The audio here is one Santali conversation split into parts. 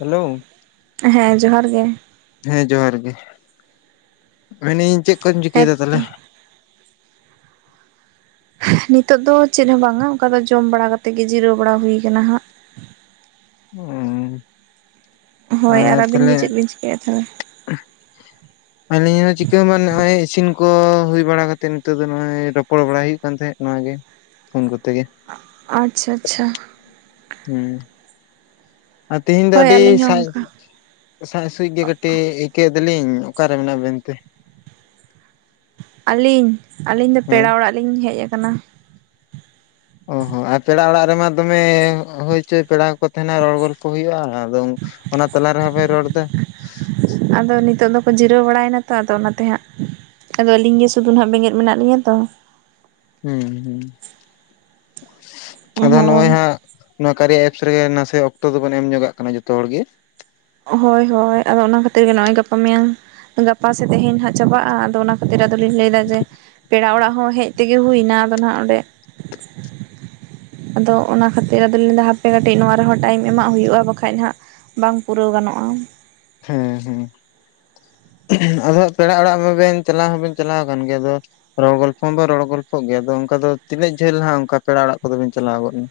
ᱦᱮᱞᱳ᱾ ᱦᱮᱸ ᱡᱚᱦᱟᱨ ᱜᱮ᱾ ᱦᱮᱸ ᱡᱚᱦᱟᱨ ᱜᱮ᱾ ᱢᱮᱱᱤᱧ ᱪᱮᱫ ᱠᱚᱧ ᱪᱤᱠᱟᱹᱭᱫᱟ ᱦᱮᱸᱛᱚ ᱛᱟᱦᱚᱞᱮ? ᱱᱤᱛᱟᱹᱜ ᱫᱚ ᱪᱮᱫ ᱦᱚᱸ ᱵᱟᱝᱟ ᱚᱱᱠᱟ ᱫᱚ ᱡᱚᱢ ᱵᱟᱲᱟ ᱠᱟᱛᱮᱫ ᱜᱮ ᱡᱤᱨᱟᱹᱣ ᱵᱟᱲᱟ ᱦᱩᱭ ᱠᱟᱱᱟ ᱦᱟᱸᱜ᱾ ᱩᱸ ᱦᱳᱭ ᱟᱨ ᱟᱹᱵᱤᱱ ᱜᱮ ᱛᱟᱦᱚᱞᱮ ᱪᱮᱫ ᱵᱤᱱ ᱪᱤᱠᱟᱹᱭᱮᱫ ᱛᱟᱦᱚᱞᱮ ᱟᱹᱞᱤᱧ ᱦᱚᱸ ᱪᱤᱠᱟᱹ ᱢᱟᱱ ᱦᱚᱭ ᱤᱥᱤᱱ ᱠᱚ ᱠᱚ ᱦᱩᱭ ᱵᱟᱲᱟ ᱠᱟᱛᱮ ᱱᱤᱛᱟᱹᱜ ᱫᱚ ᱱᱚᱜᱼᱚᱭ ᱨᱚᱯᱚᱲ ᱵᱟᱲᱟᱭ ᱦᱩᱭᱩᱜ ᱠᱟᱱ ᱛᱟᱦᱮᱸᱫ ᱱᱚᱣᱟ ᱜᱮ, ᱯᱷᱳᱱ ᱠᱚᱛᱮ ᱜᱮ᱾ ᱟᱪᱪᱷᱟ ᱟᱪᱪᱷᱟ᱾ ᱦᱮᱸ᱾ ᱟᱨ ᱛᱤᱦᱤᱧ ᱫᱚ ᱦᱳᱭ ᱟᱹᱰᱤ ᱟᱹᱞᱤᱧ ᱦᱚᱸ ᱥᱟᱡ ᱚᱱᱠᱟ ᱥᱟᱸᱭ ᱥᱩᱡ ᱜᱮ ᱠᱟᱹᱴᱤᱡ ᱟᱭᱠᱟᱹᱭ ᱫᱚᱞᱤᱧ, ᱚᱠᱟᱨᱮ ᱢᱮᱱᱟᱜ ᱵᱮᱱᱛᱮ? ᱟᱹᱞᱤᱧ, ᱟᱹᱞᱤᱧ ᱫᱚ ᱦᱮᱸ ᱯᱮᱲᱟ ᱚᱲᱟᱜ ᱞᱤᱧ ᱦᱮᱡ ᱟᱠᱟᱱᱟ᱾ ᱚ ᱦᱚᱸ, ᱟᱨ ᱯᱮᱲᱟ ᱚᱲᱟᱜ ᱨᱮᱢᱟ ᱫᱚᱢᱮ ᱦᱩᱭ ᱪᱚᱭ ᱯᱮᱲᱟ ᱠᱚᱠᱚ ᱛᱟᱦᱮᱱᱟ ᱨᱚᱲ ᱜᱚᱲ ᱦᱩᱭᱩᱜᱼᱟ, ᱟᱫᱚ ᱚᱱᱟ ᱛᱟᱞᱟ ᱨᱮᱦᱚᱸ ᱵᱮᱱ ᱨᱚᱲ ᱮᱫᱟ᱾ ᱟᱫᱚ ᱱᱤᱛᱚᱜ ᱫᱚᱠᱚ ᱡᱤᱨᱟᱹᱣ ᱵᱟᱲᱟ ᱭᱮᱱᱟ ᱛᱚ, ᱚᱱᱟᱛᱮ ᱦᱟᱸᱜ᱾ ᱟᱫᱚ ᱟᱹᱞᱤᱧ ᱜᱮ ᱥᱩᱫᱩᱱ ᱦᱟᱸᱜ ᱵᱮᱸᱜᱮᱫ ᱢᱮᱱᱟᱜ ᱞᱤᱧᱟᱹ ᱛᱚ᱾ ᱦᱩᱸ ᱦᱩᱸ, ᱟᱫᱚ ᱱᱚᱜᱼᱚᱭ ᱦᱳᱭ ᱦᱟᱸᱜ ᱱᱚᱣᱟ ᱠᱟᱨᱭᱟ ᱮᱯᱥ ᱨᱮᱜᱮ ᱱᱟᱥᱮ ᱚᱠᱛᱚ ᱫᱚᱵᱚᱱ ᱮᱢ ᱧᱚᱜᱚ ᱟᱜ ᱠᱟᱱᱟ ᱡᱚᱛᱚ ᱦᱚᱲ ᱜᱮ᱾ ᱦᱳᱭ ᱦᱳᱭ, ᱟᱫᱚ ᱚᱱᱟ ᱠᱷᱟᱹᱛᱤᱨ ᱜᱮ ᱱᱚᱜᱼᱚᱭ ᱜᱟᱯᱟ ᱢᱮᱭᱟᱝ ᱜᱟᱯᱟ ᱥᱮᱫ ᱛᱮᱦᱮᱧ ᱦᱟᱸᱜ ᱪᱟᱵᱟᱜᱼᱟ᱾ ᱟᱫᱚ ᱚᱱᱟ ᱠᱷᱟᱹᱛᱤᱨ ᱟᱫᱚ ᱞᱤᱧ ᱞᱟᱹᱭᱫᱟ ᱡᱮ ᱯᱮᱲᱟ ᱚᱲᱟᱜ ᱦᱚᱸ ᱦᱮᱡ ᱛᱮᱜᱮ ᱦᱩᱭᱱᱟ ᱟᱫᱚ ᱦᱟᱸᱜ ᱚᱸᱰᱮ [inaudible] ᱟᱫᱚ ᱚᱱᱟ ᱠᱷᱟᱹᱛᱤᱨ ᱟᱫᱚᱧ ᱞᱟᱹᱭᱫᱟ ᱦᱟᱯᱮ ᱠᱟᱹᱴᱤᱡ ᱱᱚᱣᱟ ᱨᱮᱦᱚᱸ ᱴᱟᱭᱤᱢ ᱮᱢᱟᱜ ᱦᱩᱭᱩᱜᱼᱟ, ᱵᱟᱠᱷᱟᱡ ᱦᱟᱸᱜ ᱵᱟᱝ ᱯᱩᱨᱟᱹᱣ ᱜᱟᱱᱚᱜᱼᱟ᱾ ᱦᱮᱸ ᱦᱮᱸ᱾ ᱟᱫᱚ ᱯᱮᱲᱟ ᱚᱲᱟᱜ ᱢᱟᱵᱮᱱ ᱪᱟᱞᱟᱣ ᱦᱚᱸᱵᱮᱱ ᱪᱟᱞᱟᱣ ᱟᱠᱟᱱ ᱜᱮᱭᱟ᱾ ᱟᱫᱚ ᱨᱚᱲ ᱜᱚᱞᱯᱷᱚ ᱢᱟ ᱨᱚᱲ ᱜᱚᱞᱯᱷᱚ ᱜᱮᱭᱟ᱾ ᱟᱫᱚ ᱚᱱᱠᱟ ᱫᱚ ᱛᱤᱱᱟᱹᱜ ᱡᱟᱹᱞ ᱦᱟᱸᱜ ᱚᱱᱠᱟ ᱯᱮᱲᱟ ᱚᱲᱟᱜ ᱠᱚᱫᱚ ᱵᱤᱱ ᱪᱟᱞᱟᱣ ᱜᱚᱫ ᱞᱮᱱᱟ?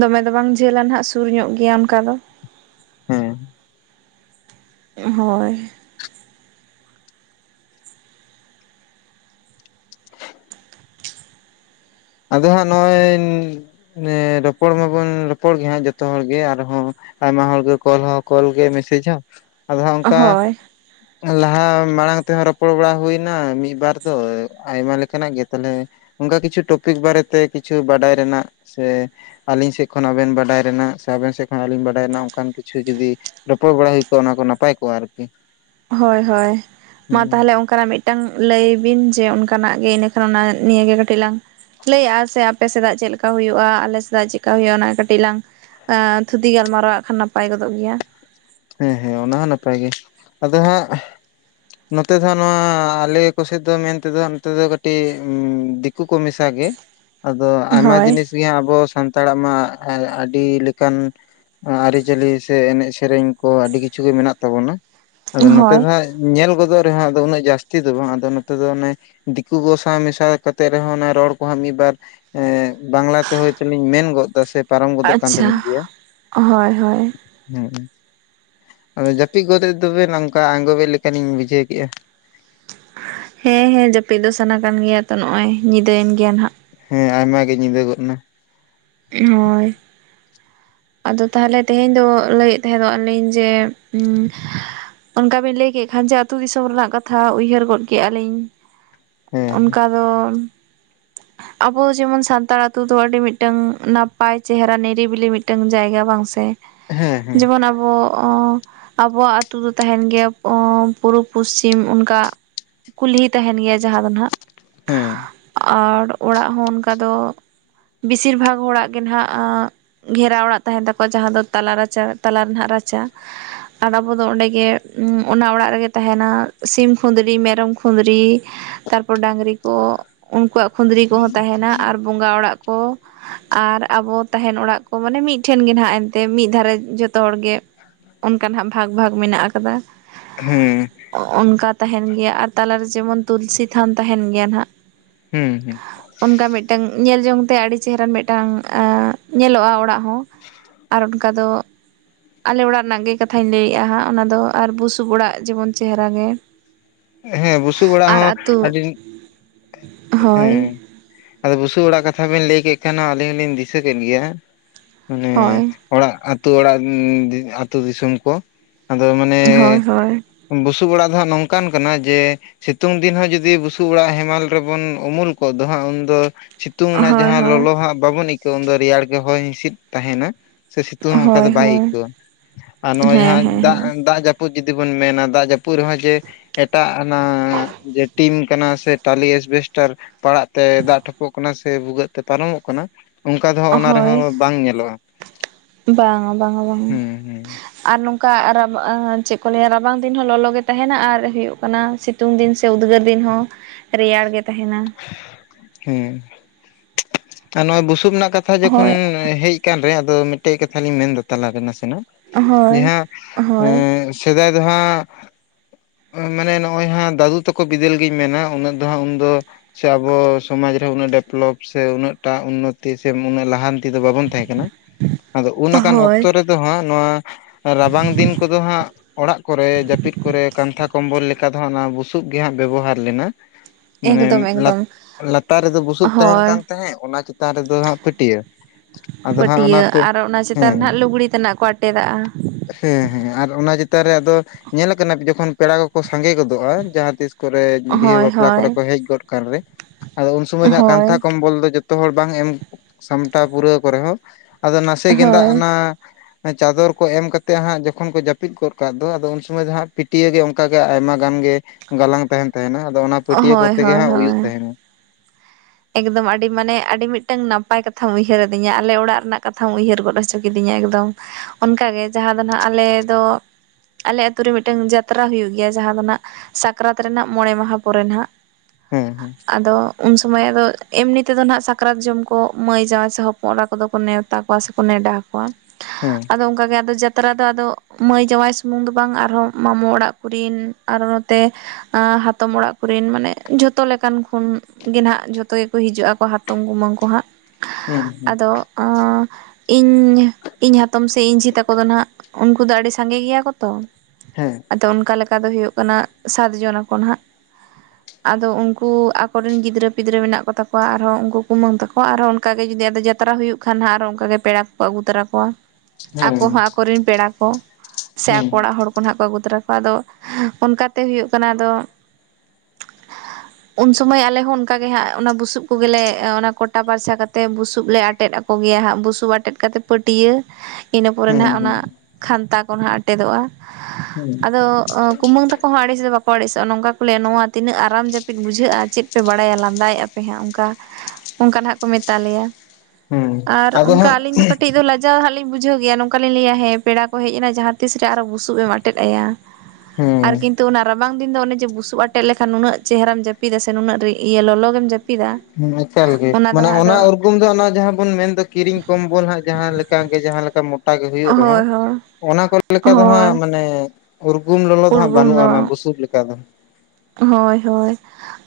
ᱫᱚᱢᱮ ᱫᱚ ᱵᱟᱝ ᱡᱷᱟᱹᱞᱟ ᱦᱟᱸᱜ ᱥᱩᱨ ᱧᱚᱜ ᱜᱮᱭᱟ ᱚᱱᱠᱟ ᱫᱚ᱾ ᱦᱮᱸ᱾ ᱮᱸ ᱦᱳᱭ᱾ ᱟᱫᱚ ᱦᱟᱸᱜ ᱱᱚᱜᱼᱚᱭ ᱮᱸ ᱨᱚᱯᱚᱲ ᱢᱟᱵᱚᱱ ᱨᱚᱯᱚᱲ ᱜᱮ ᱦᱟᱸᱜ ᱡᱚᱛᱚ ᱦᱚᱲ ᱜᱮ ᱟᱨᱦᱚᱸ ᱟᱭᱢᱟ ᱦᱚᱲᱜᱮ ᱠᱚᱞ ᱦᱚᱸ ᱠᱚᱞ ᱜᱮ ᱢᱮᱥᱮᱡᱽ ᱦᱚᱸ ᱟᱫᱚ ᱦᱟᱜ ᱚᱱᱠᱟ ᱦᱳᱭ ᱞᱟᱦᱟ ᱢᱟᱲᱟᱝ ᱛᱮᱦᱚᱸ ᱨᱚᱯᱚᱲ ᱵᱟᱲᱟ ᱦᱩᱭ ᱮᱱᱟ ᱢᱤᱫᱵᱟᱨ ᱫᱚ ᱟᱭᱢᱟ ᱞᱮᱠᱟᱱᱟᱜ ᱜᱮ ᱛᱟᱦᱞᱮ ᱚᱱᱠᱟ ᱠᱤᱪᱷᱩ ᱴᱚᱯᱤᱠ ᱵᱟᱨᱮᱛᱮ ᱠᱤᱪᱷᱩ ᱵᱟᱰᱟᱭ ᱨᱮᱱᱟᱜ ᱥᱮ ᱟᱹᱞᱤᱧ ᱥᱮᱫ ᱠᱷᱚᱱ ᱟᱵᱮᱱ ᱵᱟᱰᱟᱭ ᱨᱮᱱᱟᱜ ᱥᱮ ᱟᱵᱮᱱ ᱥᱮᱫ ᱠᱷᱚᱱ ᱟᱹᱞᱤᱧ ᱵᱟᱰᱟᱭ ᱨᱮᱱᱟᱜ ᱚᱱᱠᱟᱱ ᱠᱤᱪᱷᱩ ᱡᱩᱫᱤ ᱨᱚᱯᱚᱲ ᱵᱟᱲᱟ ᱦᱩᱭ ᱠᱚᱜᱼᱟ ᱚᱱᱟ ᱠᱚ ᱱᱟᱯᱟᱭ ᱠᱚᱜᱼᱟ ᱟᱨᱠᱤ ᱾ ᱦᱳᱭ ᱦᱳᱭ ᱢᱟ ᱛᱟᱦᱚᱞᱮ ᱚᱱᱠᱟᱱᱟᱜ ᱢᱤᱫᱴᱟᱝ ᱞᱟᱹᱭ ᱵᱤᱱ ᱡᱮ ᱚᱱᱠᱟᱱᱟᱜ ᱜᱮ ᱤᱱᱟᱹ ᱠᱷᱟᱱ ᱚᱱᱟ ᱱᱤᱭᱟᱹᱜᱮ ᱠᱟᱹᱴᱤᱡ ᱞᱟᱝ ᱞᱟᱹᱭᱮᱜᱼᱟ ᱥᱮ ᱟᱯᱮ ᱥᱮᱫᱟᱜ ᱪᱮᱫ ᱞᱮᱠᱟ ᱦᱩᱭᱩᱜᱼᱟ ᱟᱞᱮ ᱥᱮᱫᱟᱜ ᱪᱮᱫᱠᱟ ᱦᱩᱭᱩᱜᱼᱟ ᱚᱱᱟ ᱠᱟᱹᱴᱤᱡ ᱞᱟᱝ ᱟ ᱛᱷᱩᱛᱤ‌ ᱜᱟᱞᱢᱟᱨᱟᱣ ᱟᱜ ᱠᱷᱟᱱ ᱱᱟᱯᱟᱭ ᱜᱚᱫᱚᱜ ᱜᱮᱭᱟ ᱾ ᱦᱮᱸ ᱦᱮᱸ ᱚᱱᱟ ᱦᱚᱸ ᱱᱟᱯᱟᱭ ᱜᱮ ᱟᱫᱚ ᱦᱟᱸᱜ ᱱᱚᱛᱮ ᱫᱚ ᱱᱚᱣᱟ ᱟᱞᱮ ᱠᱚᱥᱮᱫ ᱫᱚ ᱢᱮᱱ ᱛᱮᱫᱚ ᱱᱚᱛᱮ ᱫᱚ ᱠᱟᱹᱴᱤᱡ ᱫᱤᱠᱩ ᱠᱚ ᱢᱮᱥᱟᱜ ᱜᱮ ᱟᱫᱚ ᱟᱭᱢᱟ ᱦᱳᱭ ᱡᱤᱱᱤᱥ ᱜᱮ ᱦᱟᱜ ᱟᱵᱚ ᱥ ᱥᱟᱱᱛᱟᱲᱟᱜ ᱢᱟ ᱟᱹᱰᱤ ᱞᱮᱠᱟᱱ ᱟᱹᱨᱤᱪᱟᱹᱞᱤ ᱥᱮ ᱮᱱᱮᱡ ᱥᱮᱨᱮᱧ ᱠᱚ ᱟᱹᱰᱤ ᱠᱤᱪᱷᱩ ᱜᱮ ᱢᱮᱱᱟᱜ ᱛᱟᱵᱚᱱᱟ ᱟᱫᱚ ᱱᱚᱛᱮ ᱦᱳᱭ ᱫᱚ ᱦᱟᱸᱜ ᱧᱮᱞ ᱜᱚᱫᱚᱜ ᱨᱮᱦᱚᱸ ᱟᱫᱚ ᱩᱱᱟᱹᱜ ᱡᱟᱹᱥᱛᱤ ᱫᱚ ᱵᱟᱝ ᱟᱫᱚ ᱱᱚᱛᱮ ᱫᱚ ᱚᱱᱮ ᱫᱤᱠᱩ ᱠᱚ ᱥᱟᱶ ᱢᱮᱥᱟ ᱠᱟᱛᱮᱜ ᱨᱮᱦᱚᱸ ᱚᱱᱟ ᱨᱚᱲ ᱠᱚᱦᱚᱸ ᱢᱤᱫᱵᱟᱨ ᱮ ᱵᱟᱝᱞᱟ ᱛᱮ ᱦᱳᱭᱛᱚᱞᱤᱧ ᱢᱮᱱ ᱜᱚᱫ ᱮᱫᱟ ᱥᱮ ᱯᱟᱨᱚᱢ ᱜᱚᱫᱚᱜ ᱠᱟᱱ ᱟᱪᱪᱷᱟ ᱛᱟᱞᱤᱧ ᱜᱮᱭᱟ ᱦᱳᱭ ᱦᱳᱭ ᱦᱮᱸ ᱟᱫᱚ ᱡᱟᱹᱯᱤᱫ ᱜᱚᱫ ᱫᱚᱵᱮᱱ ᱱᱚᱝᱠᱟ ᱟᱸᱜᱚᱵᱮᱫ ᱞᱮᱠᱟᱞᱤᱧ ᱵᱩᱡᱷᱟᱹᱣ ᱠᱮᱫᱮᱜᱼᱟ ᱾ ᱦᱮᱸ ᱦᱮᱸ ᱡᱟᱹᱯᱤᱫ ᱫᱚ ᱥᱟᱱᱟ ᱠᱟᱱ ᱜᱮᱭᱟ ᱛᱚ ᱱᱚᱜᱼᱚᱭ ᱧᱤᱫᱟᱹᱭᱮᱱ ᱜᱮᱭᱟ ᱦᱟᱸᱜ ᱾ ᱦᱮᱸ ᱟᱭᱢᱟ ᱜᱮ ᱧᱤᱫᱟᱹ ᱜᱚᱫ ᱮᱱᱟ ᱾ ᱦᱳᱭ ᱟᱫᱚ ᱛᱟᱦᱞᱮ ᱛᱮᱦᱮᱧ ᱫᱚ ᱞᱟᱹᱭᱮᱫ ᱛᱟᱦᱮᱸ ᱚᱜ ᱟᱞᱤᱧ ᱡᱮ ᱚᱱᱠᱟ ᱵᱤᱱ ᱞᱟᱹᱭ ᱠᱮᱫ ᱠᱷᱟᱱ ᱡᱮ ᱟᱹᱛᱩ ᱫᱤᱥᱚᱢ ᱨᱮᱱᱟᱜ ᱠᱟᱛᱷᱟ ᱩᱭᱦᱟᱹᱨ ᱜᱚᱫ ᱠᱮᱫᱼᱟ ᱞᱤᱧ ᱦᱮᱸ ᱚᱱᱠᱟ ᱫᱚ ᱟᱵᱚ ᱡᱮᱢᱚᱱ ᱥᱟᱱᱛᱟᱲ ᱟᱹᱛᱩ ᱫᱚ ᱟᱹᱰᱤ ᱢᱤᱫ ᱢᱤᱫᱴᱟᱝ ᱱᱟᱯᱟᱭ ᱪᱮᱦᱮᱨᱟ ᱱᱤᱨᱤᱵᱤᱞᱤ ᱢᱤᱫᱴᱟᱝ ᱡᱟᱭᱜᱟ ᱵᱟᱝ ᱥᱮ, ᱦᱮᱸ ᱡᱮᱢᱚᱱ ᱟᱵᱚ ᱚᱻ ᱟᱵᱚᱣᱟᱜ ᱟᱛᱳ ᱫᱚ ᱛᱟᱦᱮᱱ ᱜᱮᱭᱟ ᱚᱻ ᱯᱩᱨᱩ ᱯᱚᱥᱪᱤᱢ ᱚᱱᱠᱟ ᱾ ᱠᱩᱞᱦᱤ ᱛᱟᱸᱦᱮᱱ ᱜᱮᱭᱟ ᱡᱟᱸᱦᱟ ᱫᱚ ᱱᱟᱜ ᱦᱮᱸ ᱾ ᱟᱨ ᱚᱲᱟᱜ ᱦᱚᱸ ᱚᱝᱠᱟ ᱫᱚ ᱵᱤᱥᱤᱨ ᱵᱷᱟᱜᱽ ᱚᱲᱟᱜ ᱜᱮ ᱱᱟᱦᱟᱜ ᱜᱷᱮᱨᱟ ᱚᱲᱟᱜ ᱛᱟᱸᱦᱮᱱ ᱛᱟᱠᱚᱣᱟ ᱡᱟᱸᱦᱟ ᱫᱚ ᱛᱟᱞᱟ ᱨᱟᱪᱟ ᱛᱟᱞᱟ ᱨᱮᱱᱟᱜ ᱨᱟᱪᱟ ᱾ ᱟᱨ ᱟᱵᱚ ᱫᱚ ᱚᱸᱰᱮ ᱜᱮ ᱚᱱᱟ ᱚᱲᱟᱜ ᱨᱮᱜᱮ ᱛᱟᱸᱦᱮᱱᱟ ᱥᱤᱢ ᱠᱷᱩᱸᱫᱽᱲᱤ ᱢᱮᱨᱚᱢ ᱠᱷᱩᱸᱫᱽᱲᱤ ᱾ ᱛᱟᱨᱯᱚᱨ ᱰᱟᱝᱨᱤ ᱠᱚ ᱩᱱᱠᱩᱣᱟᱜ ᱠᱷᱩᱸᱫᱽᱲᱤ ᱠᱚᱦᱚ ᱛᱟᱸᱦᱮᱱᱟ ᱟᱨ ᱵᱚᱸᱜᱟ ᱚᱲᱟᱜ ᱠᱚ ᱾ ᱟᱨ ᱟᱵᱚ ᱛᱟᱸᱦᱮᱱ ᱚᱲᱟᱜ ᱠᱚ ᱢᱟᱱᱮ ᱢᱤᱫ ᱴᱷᱮᱱ ᱜᱮ ᱱᱟᱦᱟᱜ ᱮᱱᱛᱮ ᱢᱤᱫ ᱫᱷᱟᱨᱮ ᱡᱷᱚᱛᱚ ᱦᱚᱲ ᱜᱮ ᱚᱱᱠᱟ ᱱᱟᱜ ᱵᱷᱟᱜᱽ ᱵᱷᱟᱜᱽ ᱢᱮᱱᱟᱜ ᱟᱠᱟᱫᱟ ᱾ ᱦᱩᱸ ᱾ ᱚ-ᱚᱱᱠᱟ ᱛᱟᱸᱦᱮᱱ ᱜᱮᱭᱟ ᱟᱨ ᱛᱟᱞᱟᱨᱮ ᱡᱮᱢᱚᱱ ᱛᱩᱞᱥᱤ ᱛᱷᱟᱱ ᱛᱟᱸᱦᱮᱱ ᱜᱮᱭᱟ ᱱᱟᱜ ᱾ ᱦᱩᱸ ᱦᱩᱸ ᱚᱱᱠᱟ ᱢᱤᱫᱴᱟᱝ ᱧᱮᱞ ᱡᱚᱝ ᱛᱮ ᱟᱹᱰᱤ ᱪᱮᱦᱮᱨᱟᱱ ᱢᱤᱫᱴᱟᱝ ᱧᱮᱞᱚᱜ-ᱟ ᱚᱲᱟᱜ ᱦᱚᱸ ᱟᱨ ᱚᱱᱠᱟ ᱫᱚ ᱟᱞᱮ ᱚᱲᱟᱜ ᱨᱮᱱᱟᱜ ᱜᱮ ᱠᱟᱛᱷᱟᱧ ᱞᱟᱹᱭᱮᱫ-ᱟ ᱦᱟᱸᱜ ᱚᱱᱟ ᱫᱚ ᱟᱨ ᱵᱩᱥᱩᱵ ᱚᱲᱟᱜ ᱡᱮᱢᱚᱱ ᱪᱮᱦᱮᱨᱟ ᱜᱮ ᱦᱮᱸ ᱵᱩᱥᱩᱵ ᱚᱲᱟᱜ ᱟᱨ ᱦᱚᱸ ᱟᱹᱛᱩ ᱟᱹᱰᱤ ᱦᱮᱸ ᱦᱳᱭ ᱟᱫᱚ ᱵᱩᱥᱩᱵ ᱚᱲᱟᱜ ᱠᱟᱛᱷᱟ ᱵᱮᱱ ᱞᱟᱹᱭ ᱠᱮᱜ ᱠᱷᱟᱱ ᱟᱞᱤᱧ ᱦᱚᱸ ᱞᱤᱧ ᱫᱤᱥᱟᱹ ᱠᱮᱫ ᱜᱮᱭᱟ ᱾ ᱦᱳᱭ ᱢᱟᱱᱮ ᱚᱲᱟᱜ ᱟᱛᱳ ᱚᱲᱟᱜ ᱟᱛᱳ ᱫᱤᱥᱚᱢ ᱠᱚ ᱟᱫᱚ ᱢᱟᱱᱮ ᱦᱳᱭ ᱦᱳᱭ ᱵᱩᱥᱩᱵ ᱚᱲᱟᱜ ᱫᱚ ᱦᱟᱸᱜ ᱱᱚᱝᱠᱟᱱ ᱠᱟᱱᱟ ᱡᱮ ᱥᱤᱛᱩᱝ ᱫᱤᱱ ᱦᱚᱸ ᱡᱩᱫᱤ ᱵᱩᱥᱩᱵ ᱚᱲᱟᱜ ᱦᱮᱢᱟᱞ ᱨᱮᱵᱚᱱ ᱩᱢᱩᱞ ᱠᱚᱜ ᱫᱚ ᱦᱟᱸᱜ ᱩᱱᱫᱚ ᱥᱤᱛᱩᱝ ᱚᱱᱟ ᱦᱳᱭ ᱡᱟᱸᱦᱟ ᱦᱳᱭ ᱞᱚᱞᱚ ᱦᱟᱸᱜ ᱵᱟᱵᱚᱱ ᱟᱹᱭᱠᱟᱹᱣ ᱩᱱ ᱫᱚ ᱨᱮᱭᱟᱲ ᱜᱮ ᱦᱚᱭ ᱦᱤᱸᱥᱤᱫ ᱛᱟᱸᱦᱮᱱᱟ ᱾ ᱥᱮ ᱥᱤᱛᱩᱝ ᱦᱚᱸ ᱚᱱᱠᱟ ᱫᱚ ᱦᱳᱭ ᱵᱟᱭ ᱦᱳᱭ ᱟᱹᱭᱠᱟᱹᱣᱟ ᱟᱨ ᱱᱚᱜ-ᱚᱭ ᱦᱮᱸ ᱡᱟᱸᱦᱟ ᱦᱮᱸ ᱫᱟᱜ ᱦᱮᱸ ᱫᱟᱜ ᱡᱟ ᱡᱟᱹᱯᱩᱫ ᱡᱩᱫᱤ ᱵᱚᱱ ᱢᱮᱱᱟ ᱫᱟᱜ ᱡᱟᱹᱯᱩᱫ ᱨᱮᱦᱚᱸ ᱡᱮ ᱮᱴᱟᱜ ᱦᱟᱱᱟ ᱡᱮ ᱴᱤᱱ ᱠᱟᱱᱟ ᱥᱮ ᱴᱟᱞᱤ ᱮᱥᱵᱮᱥᱴᱟᱨ ᱯᱟᱲᱟᱜ ᱛᱮ ᱫᱟᱜ ᱴᱷᱚᱯᱚᱜ ᱠᱟᱱᱟ ᱥᱮ ᱵᱷᱩᱜᱟᱹᱜ ᱛᱮ ᱯᱟᱨᱚᱢᱚᱜ ᱠᱟᱱᱟ ᱾ ᱚᱱᱠᱟ ᱫᱚ ᱚᱱᱟ ᱦᱳᱭ ᱨᱮᱦᱚᱸ ᱵᱟᱝ ᱧᱮᱞᱚᱜ-ᱟ ᱵᱟᱝᱟ ᱵᱟᱝᱟ ᱵᱟᱝᱟ ᱦᱩᱸ ᱦᱩᱸ ᱾ ᱟᱨ ᱱᱚᱝᱠᱟ ᱨᱟᱵᱟᱝ ᱪᱮᱫ ᱠᱚ ᱞᱟᱹᱭᱟ ᱨᱟᱵᱟᱝ ᱫᱤᱱ ᱦᱚᱸ ᱞᱚᱞᱚᱜ ᱜᱮ ᱛᱟᱸᱦᱮᱱᱟ ᱟᱨ ᱦᱳᱭᱳᱜ ᱠᱟᱱᱟ ᱥᱤ ᱥᱤᱛᱩᱝ ᱫᱤᱱ ᱥᱮ ᱩᱫᱽᱜᱟᱹᱨ ᱫᱤᱱ ᱦᱚᱸ ᱨᱮᱭᱟᱲ ᱜᱮ ᱛᱟᱸᱦᱮᱱᱟ᱾ ᱦᱩᱸ ᱟᱨ ᱱᱚᱜ-ᱚᱭ ᱵᱩᱥᱩᱵ ᱨᱮᱱᱟᱜ ᱠᱟᱛᱷᱟ ᱡᱚᱠᱷᱚᱱ ᱦᱳᱭ ᱦᱮᱡ ᱠᱟᱱ ᱨᱮ ᱟᱫᱚ ᱢᱤᱫᱴᱮᱡ ᱠᱟᱛᱷᱟ ᱞᱤᱧ ᱢᱮᱱ ᱫᱟ ᱛᱟᱞᱟ ᱨᱮ ᱱᱟᱥᱮ ᱱᱟᱜ ᱡᱮ ᱦᱳᱭ ᱦᱟᱸᱜ ᱦᱳᱭ ᱮᱸ ᱥᱮᱫᱟᱭ ᱫᱚ ᱦᱟᱸᱜ ᱢᱟᱱᱮ ᱱᱚᱜ-ᱚᱭ ᱦᱟᱸᱜ ᱫᱟᱫᱩ ᱛᱟᱠᱚ ᱵᱤᱫᱟᱹᱞ ᱜᱤᱧ ᱢᱮᱱᱟ ᱩᱱᱟᱹᱜ ᱫᱚ ᱦᱟᱸᱜ ᱩᱱᱫᱚ ᱥᱮ ᱟᱵᱚ ᱥᱚᱢᱟᱡᱽ ᱨᱮ ᱩᱱᱟᱹᱜ ᱰᱮᱵᱷᱞᱚᱯ ᱥᱮ ᱩᱱᱟᱹᱜ ᱴᱟ ᱩᱱᱱᱚᱛᱤ ᱥᱮ ᱩᱱᱟᱹᱜ ᱞᱟᱦᱟ ᱛᱤ ᱫᱚ ᱵᱟᱵᱚᱱ ᱛᱟᱸᱦᱮ ᱠᱟᱱᱟ ᱟᱫᱚ ᱩᱱᱟᱠᱟᱱ ᱦᱳᱭ ᱚᱠᱛᱚ ᱨᱮᱫᱚ ᱦᱟᱸᱜ ᱱᱚᱣᱟ ᱨᱟᱵᱟᱝ ᱫᱤᱱ ᱠᱚᱫᱚ ᱦᱟᱸᱜ ᱚᱲᱟᱜ ᱠᱚᱨᱮ ᱡᱟᱯᱤᱫ ᱠᱚᱨᱮ ᱠᱟᱱᱛᱷᱟ ᱠᱚᱢᱵᱚᱞ ᱞᱮᱠᱟ ᱫᱚ ᱦᱟᱸᱜ ᱚᱱᱟ ᱵᱩᱥᱩᱵ ᱜᱮ ᱦᱟᱸᱜ ᱵᱮᱵᱚᱦᱟᱨ ᱞᱮᱱᱟ ᱢᱟᱱᱮ ᱮᱠᱫᱚᱢ ᱞᱟ ᱮᱠᱫᱚᱢ ᱞᱟᱛᱟᱨ ᱨᱮᱫᱚ ᱵᱩᱥᱩᱵ ᱛᱟᱦᱮᱱ ᱦᱳᱭ ᱠᱟᱱ ᱛᱟᱦᱮᱸᱜ ᱚᱱᱟ ᱪᱮᱛᱟᱱ ᱨᱮᱫᱚ ᱦᱟᱸᱜ ᱯᱟᱹᱴᱭᱟᱹ᱾ ᱟᱫᱚ ᱦᱟᱸᱜ ᱚᱱᱟ ᱯᱟᱹᱴᱭᱟᱹ ᱯᱟᱹ ᱟᱨ ᱚᱱᱟ ᱪᱮᱛᱟᱱ ᱨᱮ ᱱᱟᱜ ᱞᱩᱜᱽᱲᱤ ᱛᱟᱱᱟᱜ ᱠᱚ ᱟᱴᱮᱫᱟᱜ-ᱟ᱾ ᱦᱮᱸᱦᱮᱸ ᱟᱨ ᱚᱱᱟ ᱪᱮᱛᱟᱱ ᱨᱮ ᱟᱫᱚ ᱧᱮᱞ ᱟᱠᱟᱱᱟ ᱡᱚᱠᱷᱚᱱ ᱯᱮᱲᱟ ᱠᱚᱠᱚ ᱥᱟᱸᱜᱮ ᱜᱚᱫᱚᱜ-ᱟ ᱡᱟᱸᱦᱟ ᱛᱤᱥ ᱠᱚᱨᱮ ᱵᱤᱦᱟᱹ ᱦᱳᱭ ᱵᱟᱯᱞᱟ ᱦᱳᱭ ᱠᱚᱨᱮ ᱠᱚ ᱦᱮᱡ ᱜᱚᱫ ᱠᱟᱱ ᱨᱮ ᱟᱫᱚ ᱩᱱ ᱥᱚᱢᱚᱭ ᱫᱚ ᱦᱟᱸᱜ ᱦᱳᱭ ᱠᱟᱱᱛᱷᱟ ᱠᱚᱢᱵᱚᱞ ᱫᱚ ᱡᱚ ᱡᱚᱛᱚ ᱦᱚᱲ ᱵᱟᱝ ᱮᱢ ᱥᱟᱢᱴᱟᱣ ᱯᱩᱨᱟᱹᱣ ᱟᱠᱚ ᱨᱮᱦᱚᱸ ᱟᱫᱚ ᱱᱟᱥᱮ ᱜᱮᱸᱫᱟᱜ ᱦᱳᱭ ᱚᱱᱟ ᱪᱟᱫᱚᱨ ᱠᱚ ᱮᱢ ᱠᱟᱛᱮᱜ ᱦᱟᱸᱜ ᱡᱚᱠᱷᱚᱱ ᱠᱚ ᱡᱟᱹᱯᱤᱫ ᱜᱚᱫ ᱠᱟᱜ ᱫᱚ ᱟᱫᱚ ᱩᱱ ᱥᱚᱢᱚᱭ ᱫᱚ ᱦᱟᱸᱜ ᱯᱟᱹᱴᱭᱟᱹ ᱜᱮ ᱚᱱᱠᱟ ᱜᱮ ᱟᱭᱢᱟ ᱜᱟᱱ ᱜᱮ ᱜᱟᱞᱟᱝ ᱛᱟᱸᱦᱮᱱ ᱛᱟᱸᱦᱮᱱᱟ ᱟᱫᱚ ᱚᱱᱟ ᱯᱟᱹᱴᱭᱟᱹ ᱦᱳᱭ ᱠᱚᱛᱮ ᱜᱮ ᱦᱳᱭ ᱦᱟᱸᱜ ᱦᱳᱭ ᱾ [inaudible] ᱮᱠᱫᱚᱢ ᱟᱹᱰᱤ ᱢᱟᱱᱮ ᱟᱹᱰᱤ ᱢᱤᱫᱴᱟᱝ ᱱᱟᱯᱟᱭ ᱠᱟᱛᱷᱟᱢ ᱩᱭᱦᱟᱹᱨ ᱟᱫᱤᱧᱟ ᱟᱞᱮ ᱚᱲᱟᱜ ᱨᱮᱱᱟᱜ ᱠᱟᱛᱷᱟᱢ ᱩᱭᱦᱟᱹᱨ ᱜᱚᱫ ᱦᱚᱪᱚ ᱠᱤᱫᱤᱧᱟ ᱮᱠᱫᱚᱢ᱾ ᱚᱱᱠᱟ ᱜᱮ ᱡᱟᱸᱦᱟ ᱫᱚ ᱱᱟᱜ ᱟᱞᱮ ᱫᱚ ᱟᱞᱮ ᱟᱛᱩ ᱨᱮ ᱢᱤᱫᱴᱟᱝ ᱡᱟᱛᱨᱟ ᱦᱩᱭᱩᱜ ᱜᱮᱭᱟ ᱡᱟᱸᱦᱟ ᱫᱚ ᱱᱟᱜ ᱥᱟᱠᱨᱟᱛ ᱨᱮᱱᱟᱜ ᱢᱚᱬᱮ ᱢᱟᱦᱟ ᱯᱚᱨᱮ ᱱᱟᱜ᱾ ᱦᱮᱸ ᱦᱮᱸ ᱟᱫᱚ ᱩᱱ ᱥᱚᱢᱚᱭ ᱟᱫᱚ ᱮᱢᱱᱤ ᱛᱮᱫᱚ ᱱᱟᱜ ᱥᱟᱠᱨᱟᱛ ᱡᱚᱢ ᱠᱚ ᱢᱟᱹᱭ ᱡᱟᱣᱟᱭ ᱥᱮ ᱦᱚᱯᱚᱱ ᱮᱨᱟ ᱠᱚᱫᱚ ᱠᱚ ᱱᱮᱣᱛᱟ ᱠᱚᱣᱟ ᱥᱮᱠᱚ ᱱᱮᱰᱟ ᱟᱠᱚᱣᱟ ᱦᱮᱸ ᱾ ᱟᱫᱚ ᱚᱱᱠᱟᱜᱮ ᱟᱫᱚ ᱯᱟᱛᱨᱟ ᱫᱚ ᱟᱫᱚ ᱢᱟᱹᱭ ᱡᱟᱶᱟᱭ ᱥᱩᱢᱩᱝ ᱫᱚ ᱵᱟᱝ ᱟᱨ ᱦᱚᱸ ᱢᱟᱢᱳ ᱚᱲᱟᱜ ᱠᱚᱨᱮᱤᱱ ᱟᱨ ᱱᱚᱛᱮ ᱦᱟᱛᱚᱢ ᱚᱲᱟᱜ ᱠᱚᱨᱮᱱ ᱢᱟᱱᱮ ᱡᱷᱚᱛᱚ ᱞᱮᱠᱟᱱ ᱠᱷᱚᱱ ᱜᱮ ᱱᱟᱦᱟᱸᱜ ᱡᱚᱛᱚ ᱜᱮᱠᱚ ᱦᱤᱡᱩᱜ ᱟᱠᱚ ᱦᱟᱛᱚᱢ ᱠᱩᱢᱟᱹᱝ ᱠᱚ ᱦᱟᱸᱜ, ᱦᱩᱸ ᱦᱩᱸ ᱟᱫᱚ ᱤᱧ ᱤᱧ ᱦᱟᱛᱚᱢ ᱥᱮ ᱤᱧ ᱡᱷᱤ ᱛᱟᱠᱚ ᱫᱚ ᱱᱟᱜ ᱩᱱᱠᱩ ᱫᱚ ᱟᱹᱰᱤ ᱥᱟᱸᱜᱮ ᱜᱮᱭᱟ ᱠᱚ ᱛᱚ ᱾ ᱦᱮᱸ ᱾ ᱟᱫᱚ ᱚᱱᱠᱟ ᱞᱮᱠᱟ ᱫᱚ ᱦᱩᱭᱩᱜ ᱠᱟᱱᱟ ᱥᱟᱛ ᱡᱚᱱ ᱟᱠᱚ ᱱᱟᱜ ᱟᱫᱚ ᱩᱱᱠᱩ ᱟᱠ ᱨᱮᱱ ᱜᱤᱫᱽᱨᱟᱹ ᱯᱤᱫᱽᱨ ᱢᱮᱱᱟᱜ ᱠᱚ ᱛᱟᱠᱚᱣᱟ ᱟᱨᱦᱚᱸ ᱩᱱᱠᱩ ᱩᱢᱟᱹ ᱛᱟᱠᱚᱣᱟ ᱟᱨ ᱦᱚᱸ ᱚᱱᱠᱟ ᱜᱮ ᱡᱩᱫᱤ ᱟᱫᱚ ᱡᱟᱛᱨᱟ ᱦᱩᱭᱩᱜ ᱠᱷᱟᱱ ᱦᱟᱸᱜ ᱟᱨᱚ ᱚᱱᱠᱟᱜᱮ ᱯᱮᱲᱟ ᱟᱹᱜᱩ ᱛᱟᱨᱟ ᱠᱚᱣᱟ ᱦᱮᱸ ᱟᱠᱚ ᱦᱚᱸ ᱟᱠᱚᱨᱮᱱ ᱯᱮᱲᱟ ᱠᱚ ᱥᱮ ᱦᱮᱸ ᱟᱠᱚ ᱚᱲᱟᱜ ᱦᱚᱲ ᱦᱚᱯᱚᱱ ᱦᱟᱸᱜ ᱠᱚ ᱟᱹᱜᱩ ᱛᱚᱨᱟ ᱠᱚᱣᱟ, ᱟᱫᱚ ᱚᱱᱠᱟᱛᱮ ᱦᱩᱭᱩᱜ ᱠᱟᱱᱟ ᱟᱫᱚ ᱩᱱ ᱥᱚᱢᱚᱭ ᱟᱞᱮ ᱦᱚᱸ ᱚᱱᱠᱟ ᱜᱮ ᱦᱟᱸᱜ ᱚᱱᱟ ᱵᱩᱥᱩᱵ ᱠᱚᱜᱮᱞᱮ ᱚᱱᱟ ᱠᱚᱴᱟ ᱯᱟᱨᱪᱟ ᱠᱟᱛᱮ ᱵᱩᱥᱩᱵ ᱞᱮ ᱟᱴᱮᱫ ᱟᱠᱚ ᱠᱚᱜᱮᱭᱟ ᱦᱟᱸᱜ ᱵᱩᱥᱩᱵ ᱟᱴᱮᱫ ᱠᱟᱛᱮ ᱯᱟᱹᱴᱭᱟᱹ ᱤᱱᱟᱹ ᱦᱮᱸ ᱯᱚᱨᱮᱱᱟᱜ ᱦᱮᱸ ᱚᱱᱟ ᱠᱷᱟᱱᱛᱟ ᱠᱚ ᱱᱟᱜ ᱟᱴᱮᱫᱚᱜᱼᱟ ᱦᱮᱸ ᱾ ᱟᱫᱚ ᱠᱩᱢᱟᱹᱝ ᱛᱟᱠᱚ ᱦᱚᱸ ᱟᱲᱤᱥ ᱫᱚ ᱵᱟᱠᱚ ᱟᱲᱤᱥᱚᱜᱼᱟ ᱱᱚᱝᱠᱟ ᱠᱚ ᱞᱟᱹᱭᱟ ᱱᱚᱣᱟ ᱛᱤᱱᱟᱹᱜ ᱟᱨᱟᱢ ᱡᱟᱹᱯᱤᱫ ᱵᱩᱡᱷᱟᱹᱜᱼᱟ᱾ ᱪᱮᱫ ᱯᱮ ᱵᱟᱲᱟᱭᱟ ᱞᱟᱸᱫᱟᱭᱮᱫ ᱟᱯᱮ ᱦᱟᱸᱜ ᱚᱱᱠᱟ, ᱚᱱᱠᱟᱜ ᱱᱟᱜ ᱠᱚ ᱢᱮᱛᱟ ᱞᱮᱭᱟ ᱾ ᱦᱮᱸ ᱟᱨ ᱟᱫᱚ ᱚᱱᱠᱟ ᱦᱟᱸᱜ ᱟᱞᱤᱧ ᱫᱚ ᱠᱟᱹᱴᱤᱡ ᱫᱚ ᱞᱟᱡ -ᱡᱟᱣ ᱫᱚ ᱦᱟᱸᱜ ᱞᱤᱧ ᱵᱩᱡᱷᱟᱹᱣ ᱜᱮᱭᱟ ᱱᱚᱝᱠᱟ ᱞᱤᱧ ᱞᱟᱹᱭᱟ ᱦᱮ ᱯᱮᱲᱟ ᱦᱮᱡ ᱮᱱᱟ ᱡᱟᱦᱟᱸ ᱛᱤᱥ ᱨᱮ ᱟᱨᱚ ᱵᱩᱥᱩᱵ ᱮᱢ ᱟᱴᱮᱫ ᱟᱭᱟ ᱾ ᱟᱨ ᱦᱮᱸ ᱠᱤᱱᱛᱩ ᱚᱱᱟ ᱨᱟᱵᱟᱝ ᱫᱤᱱ ᱫᱚ ᱚᱱᱮ ᱡᱮ ᱵᱩᱥᱩᱵ ᱟᱴᱮᱫ ᱞᱮᱠᱷᱟᱱ ᱱᱩᱱᱟᱹᱜ ᱪᱮᱦᱨᱟᱢ ᱡᱟᱹᱯᱤᱫᱟ ᱥᱮ ᱾ ᱩᱱᱟᱹᱜ ᱨᱮ ᱤᱭᱟᱹᱞᱚᱞᱚ ᱜᱮᱢ ᱡᱟᱯ ᱦᱮᱸ ᱮᱠᱟᱞ ᱜᱮ ᱢᱟᱱᱮ ᱚᱱᱟ ᱚᱞ ᱩᱱ ᱫᱚ ᱚᱱᱟ ᱡᱟᱦᱟᱸ ᱵᱚᱱ ᱢᱮᱱᱫᱟ ᱠᱤᱨᱤᱧ ᱠᱚᱢᱵᱚᱞ ᱦᱟᱸᱜ ᱡᱟᱦᱟᱸ ᱞᱮᱠᱮ ᱡᱟᱦᱟᱸ ᱞᱮᱠᱟ ᱢᱚᱴᱟ ᱜᱮ ᱦᱩᱭᱩᱜ ᱨᱮᱦᱚᱸ᱾ ᱦᱳᱭ ᱦᱳᱭ ᱚᱱᱟ ᱠᱚ ᱞᱮᱠᱟ ᱫᱚ ᱦᱳᱭ ᱦᱟᱸᱜ ᱢᱟᱱᱮ ᱩᱨᱜᱩᱢ ᱞᱚᱞᱚ ᱫᱚ ᱦᱟᱸᱜ ᱩᱨᱜᱩᱢ ᱵᱟᱹᱱᱩᱜᱼᱟ ᱚᱱᱟ ᱵᱟᱝ ᱵᱩᱥᱩᱵ ᱞᱮᱠᱟ ᱫᱚ ᱾ ᱦᱳᱭ ᱦᱳᱭ